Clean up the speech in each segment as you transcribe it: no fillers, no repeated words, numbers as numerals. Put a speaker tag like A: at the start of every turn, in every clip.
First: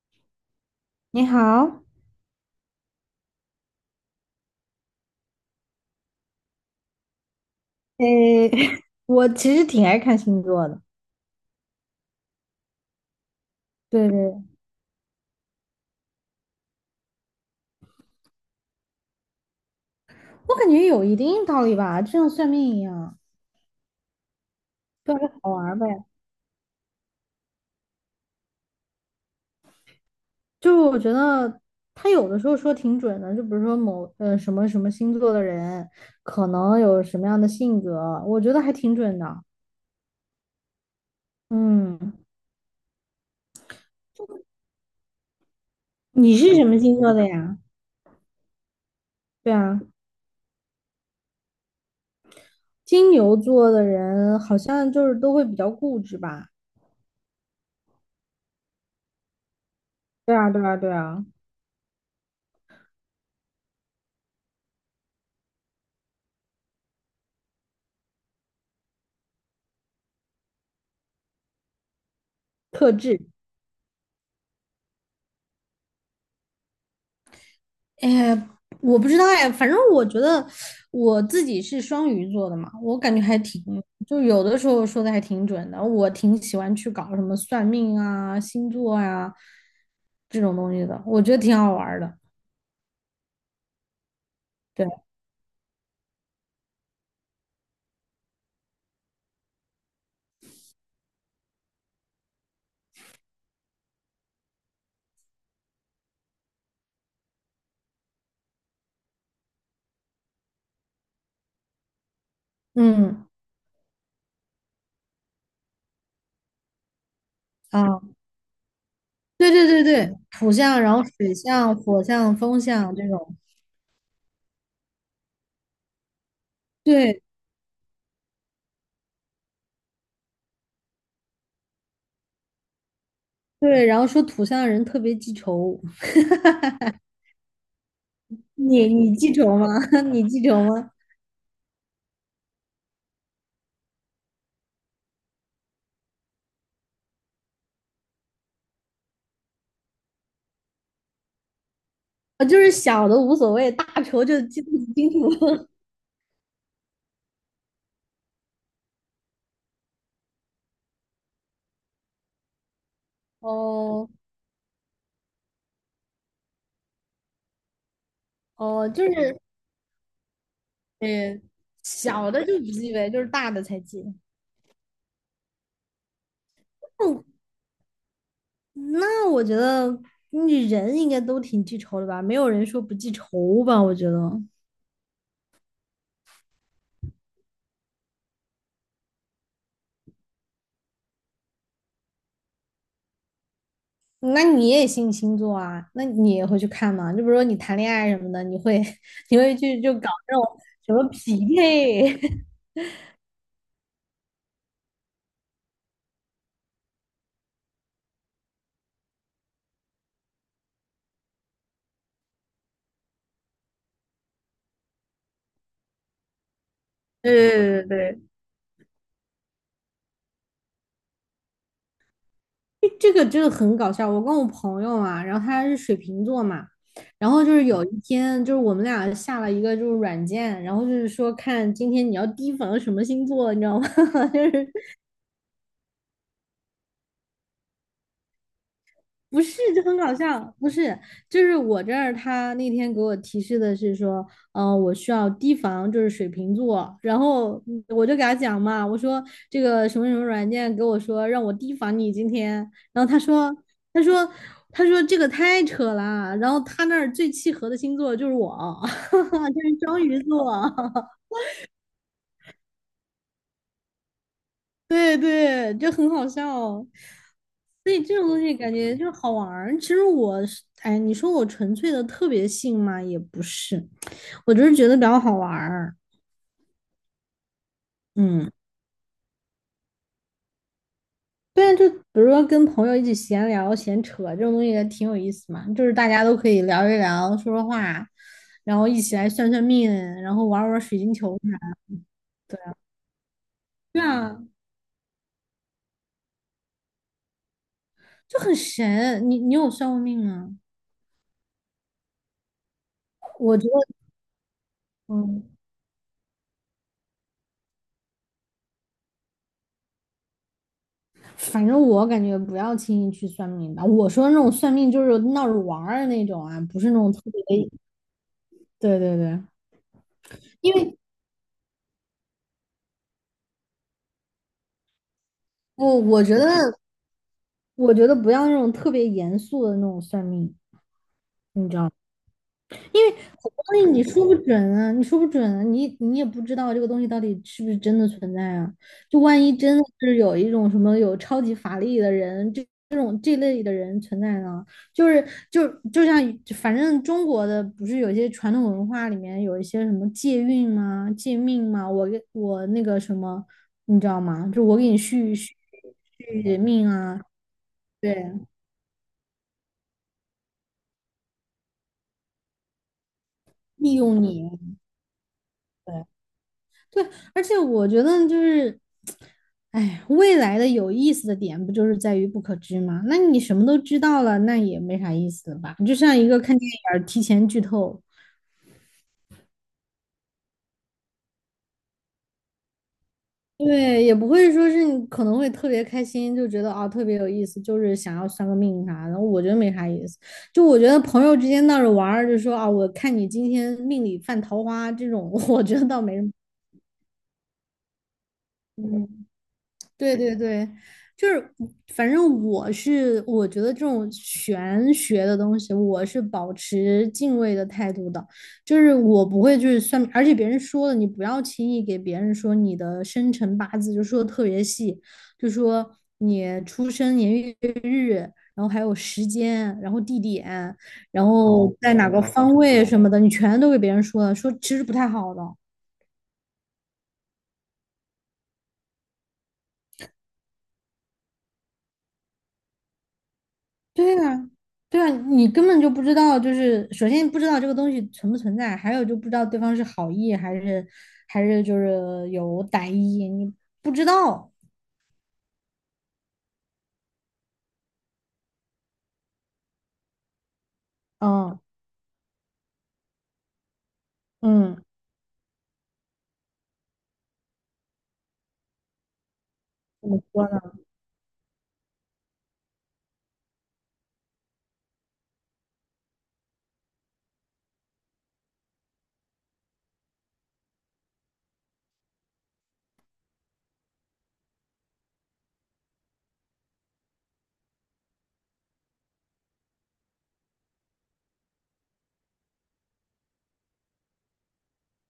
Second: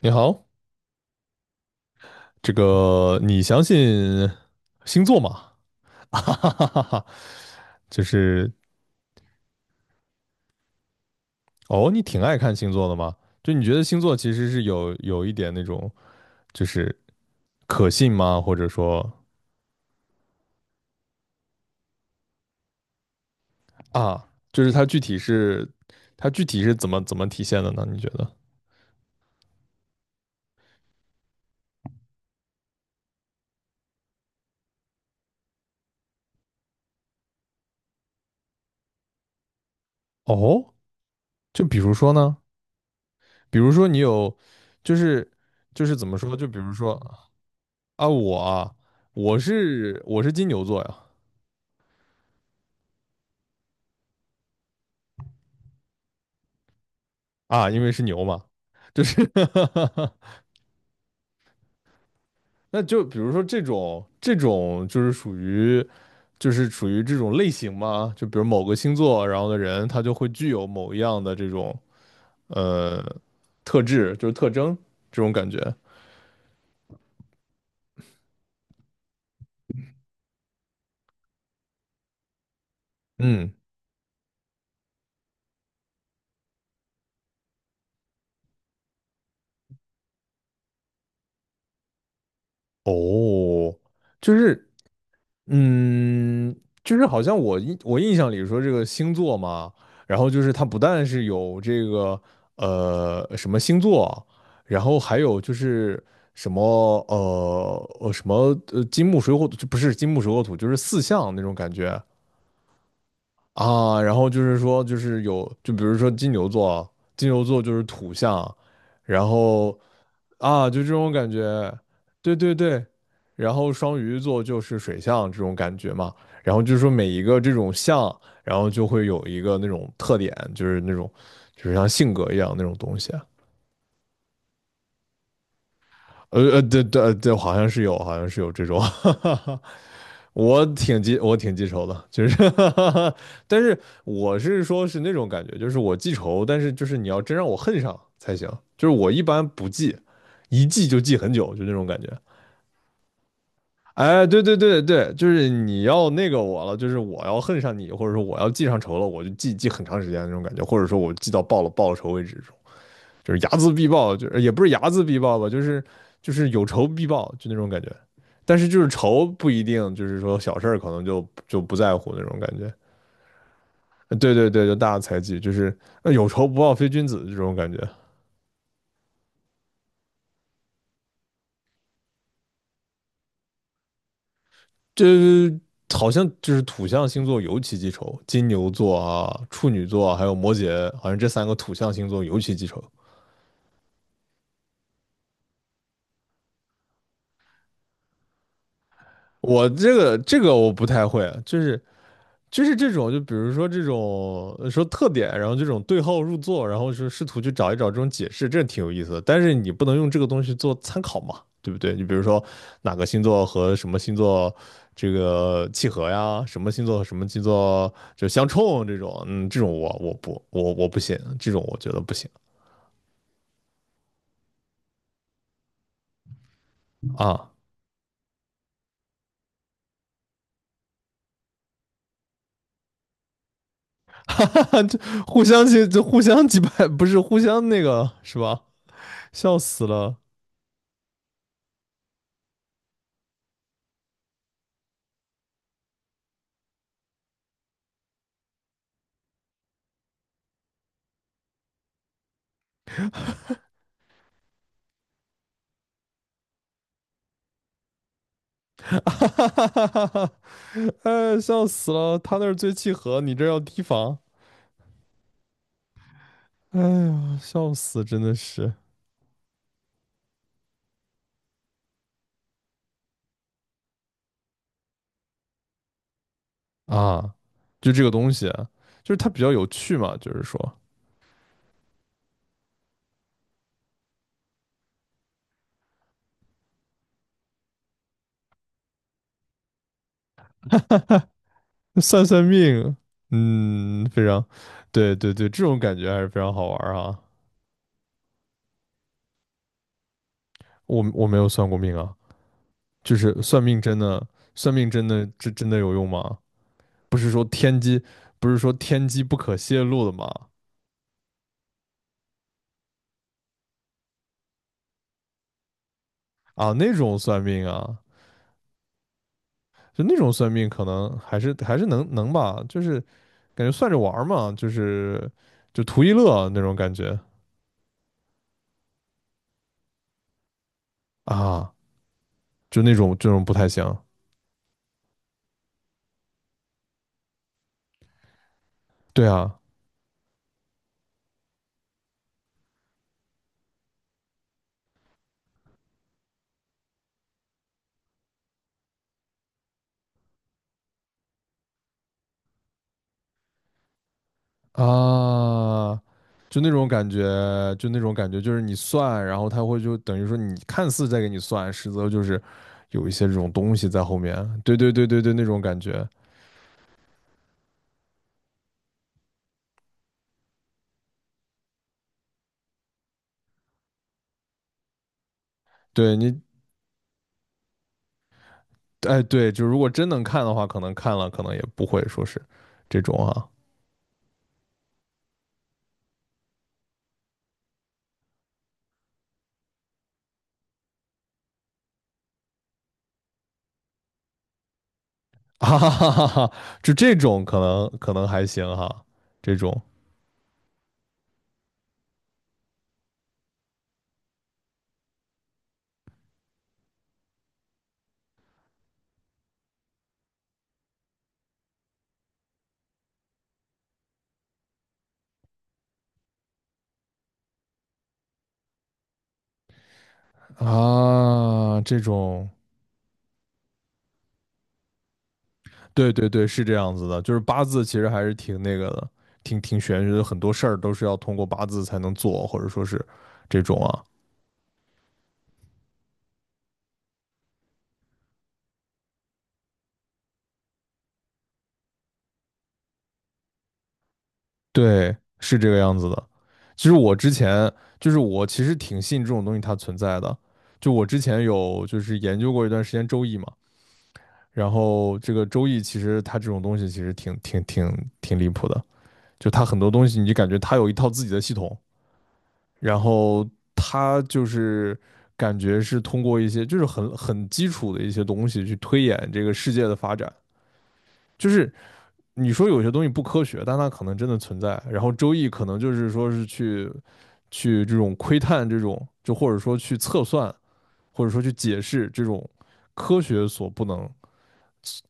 A: 你好，
B: 你好。
A: 这个你相信星座吗？哈哈哈哈哈，就
B: 诶，
A: 是
B: 我其实挺爱看星座的。
A: 哦，你挺爱看星座的吗？就你觉得星
B: 对
A: 座其
B: 对。
A: 实是有一点那种，就是可信吗？或者说
B: 我感觉有一定道理吧，就像算命一样。
A: 啊，就是
B: 对，好玩儿呗。
A: 它具体是怎么体现的呢？你觉得？
B: 就是我觉得他有的时候说挺准的，就比如说某什么什么星座的人可能有什么样的性格，我觉得还挺准的。
A: 哦，就比如说
B: 嗯。
A: 呢，比如说你有，就是就是怎么说？
B: 你
A: 就
B: 是
A: 比
B: 什
A: 如
B: 么
A: 说
B: 星座的呀？
A: 啊，我啊，我
B: 对啊，
A: 是我是金牛座呀。
B: 金牛座的人好像就是都会比较固执吧？
A: 啊，因为是牛嘛，就是
B: 对啊，对啊，对啊。
A: 那就比如说这种就是属于这种类型嘛，就比如某个星座，然后的人他就会具有某一样的这种
B: 特
A: 呃
B: 质。
A: 特质，就是特征这种感觉。
B: 哎，我不知道哎，反正我觉得我自己是双鱼座的嘛，我感觉还
A: 嗯，
B: 挺，就有的时候说的还挺准的。我挺喜欢去搞什么算命啊、星座啊这种东西的，我觉得挺好玩儿的。
A: 哦，就是
B: 对。
A: 嗯，就是好像我印象里说这个星座嘛，然后就是它不但是有这个什么星座，然后还有就是什么什么金木水火土，就不是金木水火土，就是四象那种感觉。
B: 嗯。
A: 啊，然后就是说，就是有，就比如说金牛座啊，金牛座就是
B: 啊，
A: 土象，然
B: 对对
A: 后
B: 对对，土
A: 啊，
B: 象，
A: 就这
B: 然后
A: 种感
B: 水
A: 觉，
B: 象、火
A: 对
B: 象、
A: 对
B: 风
A: 对，
B: 象这种。
A: 然后双鱼座就是水象这种感觉嘛，然后就是说每一
B: 对
A: 个这种象，然后就会有一个那种特点，就是那种就是像性格一样那种东西。
B: 对，然后说土象的人特别记仇。
A: 对对，对，好像是有这种，
B: 你
A: 哈
B: 你记
A: 哈
B: 仇
A: 哈，
B: 吗？你记仇吗？
A: 我挺记仇的，就是 但是我是说是那种感觉，就是我记仇，但是就是你要真让我恨上才行，就是我一般不记，一记就记很久，就那种感觉。
B: 啊，就是小的无所谓，大
A: 哎，
B: 仇
A: 对
B: 就
A: 对
B: 记不
A: 对
B: 清
A: 对，就是
B: 楚。
A: 你要那个我了，就是我要恨上你，或者说我要记上仇了，我就记很长时间那种感觉，或者说我记到报了仇为止，就是 睚眦必
B: 哦。
A: 报，就是也不是睚眦必报吧，就是有仇必报，就那种感觉。但是就是
B: 哦，就
A: 仇
B: 是，
A: 不一定，就是说小事儿可能就
B: 嗯，
A: 就不在乎那
B: 小
A: 种
B: 的
A: 感
B: 就不
A: 觉。
B: 记呗，就是大的才记。
A: 对对对，就大的猜忌，就是有仇不报非君
B: 哦，
A: 子这种感觉。
B: 那我觉得你人应该都挺记仇的吧？没有人说不记仇吧？我觉得。
A: 这好像就是土象星座尤其记仇，金牛座啊、处女座啊还有摩羯，好像这三个土象星座尤其记仇。
B: 那你也信星座啊？那你也会去看吗？就比如说你谈恋爱什么的，你会 你会
A: 我
B: 去就
A: 这
B: 搞
A: 个
B: 那
A: 这个
B: 种
A: 我不
B: 什
A: 太
B: 么
A: 会，
B: 匹
A: 就是
B: 配？
A: 就是这种，就比如说这种说特点，然后这种对号入座，然后是试图去找一找这种解释，这挺有意思的。但是你不能用这个东西做参考嘛，对不对？你比如说哪个星座和什么星座这个契合呀，什么星座和什么星
B: 对对对
A: 座就
B: 对。
A: 相冲这种，嗯，这种我不信，这种我觉得不行
B: 诶，这个真的很搞笑。我跟我朋友啊，然后他是水瓶座嘛，然后
A: 啊，
B: 就是有一天，就是我们俩下了一个就是软件，然后就是说看今天你要提防什么星座，你知道吗？就
A: 哈哈
B: 是
A: 哈，就互相击败，不是互相那个是吧？
B: 不
A: 笑
B: 是，就
A: 死
B: 很搞
A: 了。
B: 笑。不是，就是我这儿他那天给我提示的是说，我需要提防就是水瓶座，然后我就给他讲嘛，我说这个什么什么软件给我说让我提防你今天，然后他说，他说这个太扯了，然后他那儿最契合的星座就是我，就是双鱼
A: 哈，
B: 座。
A: 哎，笑死了！他那儿最契合，你这儿要提防。
B: 对对，就很好笑
A: 哎
B: 哦。
A: 呀，笑
B: 所以
A: 死，
B: 这
A: 真
B: 种
A: 的
B: 东西
A: 是
B: 感觉就好玩儿。其实我是，哎，你说我纯粹的特别信嘛，也不是，我就是觉得比较好玩儿。
A: 啊！就这个东西，
B: 嗯，
A: 就是它比较有趣嘛，就是说
B: 对啊，就比如说跟朋友一起闲聊、闲扯这种东西也挺有意思嘛，就是大家都可以聊一聊、说说话，然后一起来算算命，然后玩儿玩儿水晶球啥的。
A: 算算命，
B: 对
A: 嗯，非
B: 啊，
A: 常，对对对，这种感觉还是非常好玩儿啊。
B: 就很神。你有算过命吗？
A: 我没有算过命啊，就是
B: 我
A: 算
B: 觉得，
A: 命真的，真
B: 嗯。
A: 真的有用吗？不是说天机，不是说天机不可泄露的吗？
B: 反正我感觉不要轻易去算命吧。我说那种算命就是闹着玩儿的那种啊，
A: 啊，
B: 不是
A: 那
B: 那种
A: 种
B: 特
A: 算
B: 别。
A: 命啊，
B: 对对对，
A: 就那种算命
B: 因
A: 可
B: 为
A: 能还是能吧，就是感觉算着玩儿嘛，就是就
B: 我
A: 图一
B: 我觉
A: 乐那种
B: 得
A: 感觉
B: 我觉得不要那种特别严肃的那种算命。
A: 啊，就那
B: 因为
A: 种这
B: 很
A: 种不
B: 多
A: 太
B: 东
A: 行。
B: 西你说不准啊，你说不准啊，你也不知道这个东西到底是不是真的存在啊。就
A: 对
B: 万一
A: 啊
B: 真的是有一种什么有超级法力的人，这这类的人存在呢，就是就像反正中国的不是有些传统文化里面有一些什么借运吗、借命吗？我给我那个什么，你知道吗？就我给你续续
A: 啊，
B: 续
A: 就那种
B: 命
A: 感
B: 啊，
A: 觉，
B: 对，
A: 就是你算，然后他会就等于说你看似在给你算，实则就是有一些这种东西
B: 利
A: 在后
B: 用
A: 面。
B: 你啊，
A: 对对对对对，那种感
B: 对。
A: 觉。
B: 对，而且我觉得就是，哎，未来的有意思的点不就是在于不可知吗？那你什么都知道了，那也没啥意思了吧？就
A: 对
B: 像一个
A: 你，
B: 看电影儿提前剧透，
A: 哎对，就如果真能看的话，可能看了可能也不会说是这种啊。
B: 对，也不会说是你可能会特别开心，就觉得啊、特别有意思，就是想要算个命啥的，我觉得没啥意思。就我觉得朋友之间闹着玩儿，就说啊，我看你今天命里犯桃花这种，我觉
A: 哈
B: 得
A: 哈
B: 倒没什
A: 哈
B: 么。
A: 哈，就这种可能还行哈，
B: 嗯
A: 这种
B: 对对对，就是反正我觉得这种玄学的东西，我是保持敬畏的态度的，就是我不会去算命而且别人说的你不要轻易给别人说你的生辰八字，就说的特别细，就说你出生年月日，然后还有时间，然后地点，然后哦
A: 啊，
B: 在
A: 这
B: 哪个
A: 种，
B: 方位什么的，你全都给别人说了，说其实不太好的。
A: 对对对，是这样子的，就是八字其实还是挺那个的，挺玄学的，很多事儿都是要通过八字才能做，或者说是这种啊，
B: 对啊，对啊，你根本就不知道，就是首先不知道这个东西存不存在，还有就不知道对方是好意还是就是有歹意，你不知道。
A: 对，是这个样子的。其实我之前就是我其实挺信这种东西它存在的，就我之前
B: 嗯
A: 有就是研究过一段时间周易嘛，然
B: 嗯，
A: 后这个周易其实它这种东西其实挺离谱的。就他很多东
B: 怎
A: 西，
B: 么
A: 你就
B: 说
A: 感觉
B: 呢？
A: 他有一套自己的系统，然后他就是感觉是通过一些就是很基础的一些东西去推演这个世界的发展。就是你说有些东西不科学，但它可能真的存在。然后周易可能就是说是去这种窥探这种，就或者说去测算，或者说去解释这种科学所不能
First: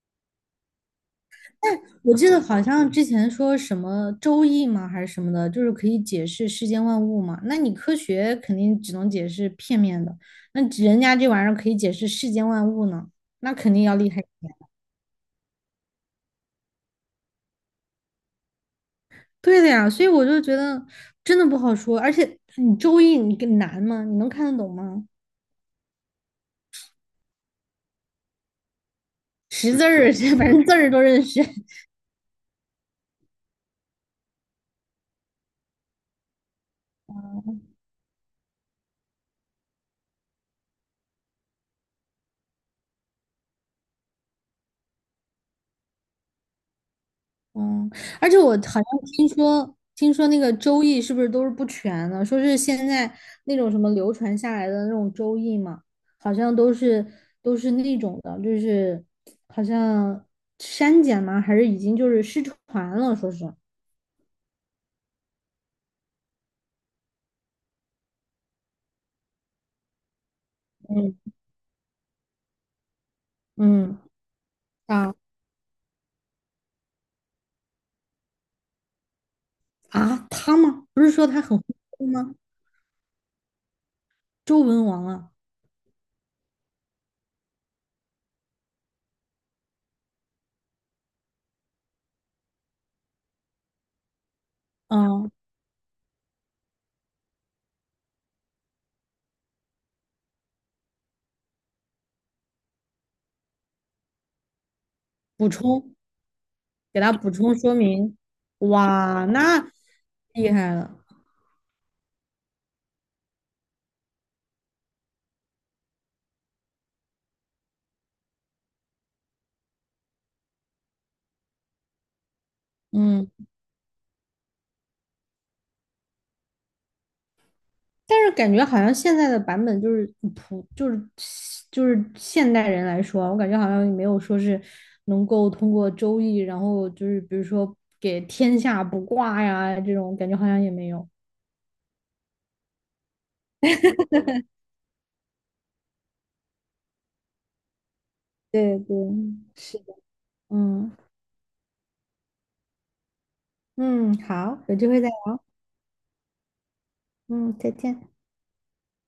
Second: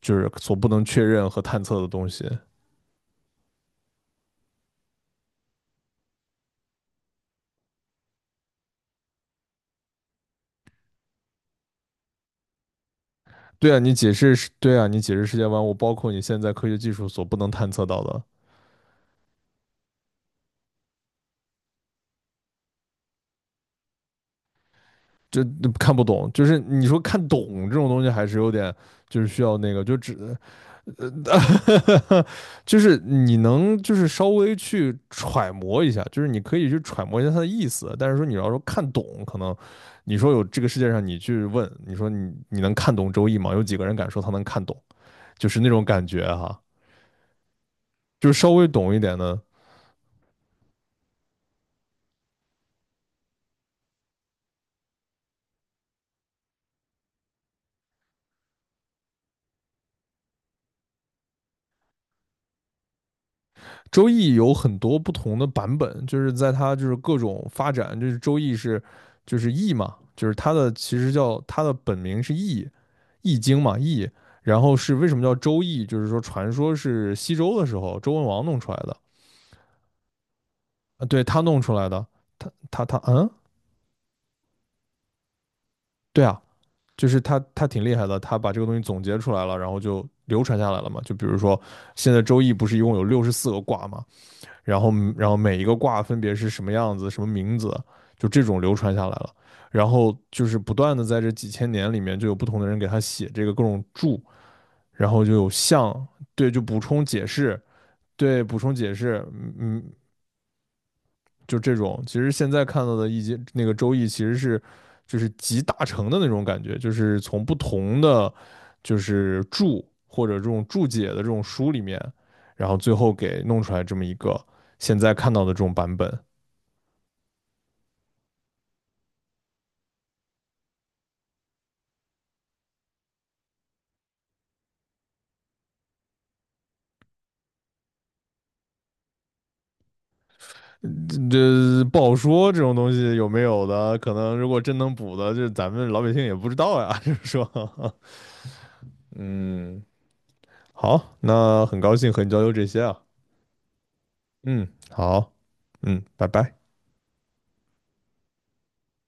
A: 就是所不能确认和探测的东
B: 我
A: 西。
B: 记得好像之前说什么周易吗，还是什么的，就是可以解释世间万物嘛。那你科学肯定只能解释片面的，那人家这玩意儿可以解释世间万物呢，那
A: 对
B: 肯
A: 啊，
B: 定
A: 你
B: 要厉
A: 解
B: 害。
A: 释是，对啊，你解释世界万物，我包括你现在科学技术所不能探测到的，
B: 对的呀，所以我就觉得真的不好说，而且你周易你更难吗？你能看得懂吗？
A: 这看不懂，就是你说看懂这种东西，还是有点，就是需要那
B: 识
A: 个，
B: 字
A: 就
B: 儿，
A: 只，
B: 反正字儿都认识
A: 就是你能就是稍微去揣摩一下，就是你可以去揣摩一下它的意 思，但是说你要说看懂，可能你说有这个世界上，你去问，你说你能看懂《周易》吗？有几个人敢说他能看懂？就是那种感觉哈、
B: 嗯，而
A: 就是
B: 且
A: 稍
B: 我
A: 微
B: 好像
A: 懂一点
B: 听
A: 的，
B: 说，听说那个周易是不是都是不全的？说是现在那种什么流传下来的那种周易嘛，好像都是那种的，就是好像删减吗？还是已经就是失传了？说是，
A: 周易有很多不同的版本，就是在它就是各种发展，就是周易是就是易嘛，就是它的其实
B: 嗯
A: 叫它的本名是易易经嘛
B: 嗯
A: 易，然后是为
B: 啊
A: 什么叫周易，就是说传说是西周的时候周文王弄出来的，
B: 啊，他吗？不
A: 啊
B: 是
A: 对
B: 说
A: 他
B: 他很
A: 弄出来的，
B: 会吗？
A: 他嗯，
B: 周文王啊，
A: 对啊，就是他挺厉害的，他把这个东西总结出来了，然后就流传下来了嘛。就比如说现在周易不是一共有64个卦吗？然后然
B: 嗯，
A: 后每一个卦分别是什么样子、什么名字，就这种流传下来了。然后就是不断的在这几千年里面，就有不同的人给他写这个各种注，然后就
B: 补
A: 有
B: 充，
A: 象，对，就补
B: 给
A: 充
B: 他
A: 解
B: 补充
A: 释，
B: 说明，
A: 对，补充解释，
B: 哇，
A: 嗯，
B: 那
A: 嗯
B: 厉害了，
A: 就这种。其实现在看到的易经那个周易，其实是就是集大成的那种感觉，就是从不同的就是注或者这种注解的这种书里面，然后最后
B: 嗯，
A: 给弄出来这么一个现在看到的这种版本。
B: 但是感觉好像现在的版本就是普，就是就是现代人来说啊，我感觉好像也没有说是能够通过周易，然后就是比如说给天下卜卦呀这种，感觉好像也没有。
A: 这不好说，这种东西有没有的，可能如果真能补的，是咱们老百姓也不知道呀。就是说，
B: 对 对，是
A: 嗯，
B: 的，嗯
A: 好，那很高兴和你交流这些啊。
B: 嗯，好，
A: 嗯，
B: 有机会再
A: 好，
B: 聊，
A: 嗯，拜拜。
B: 嗯，再见。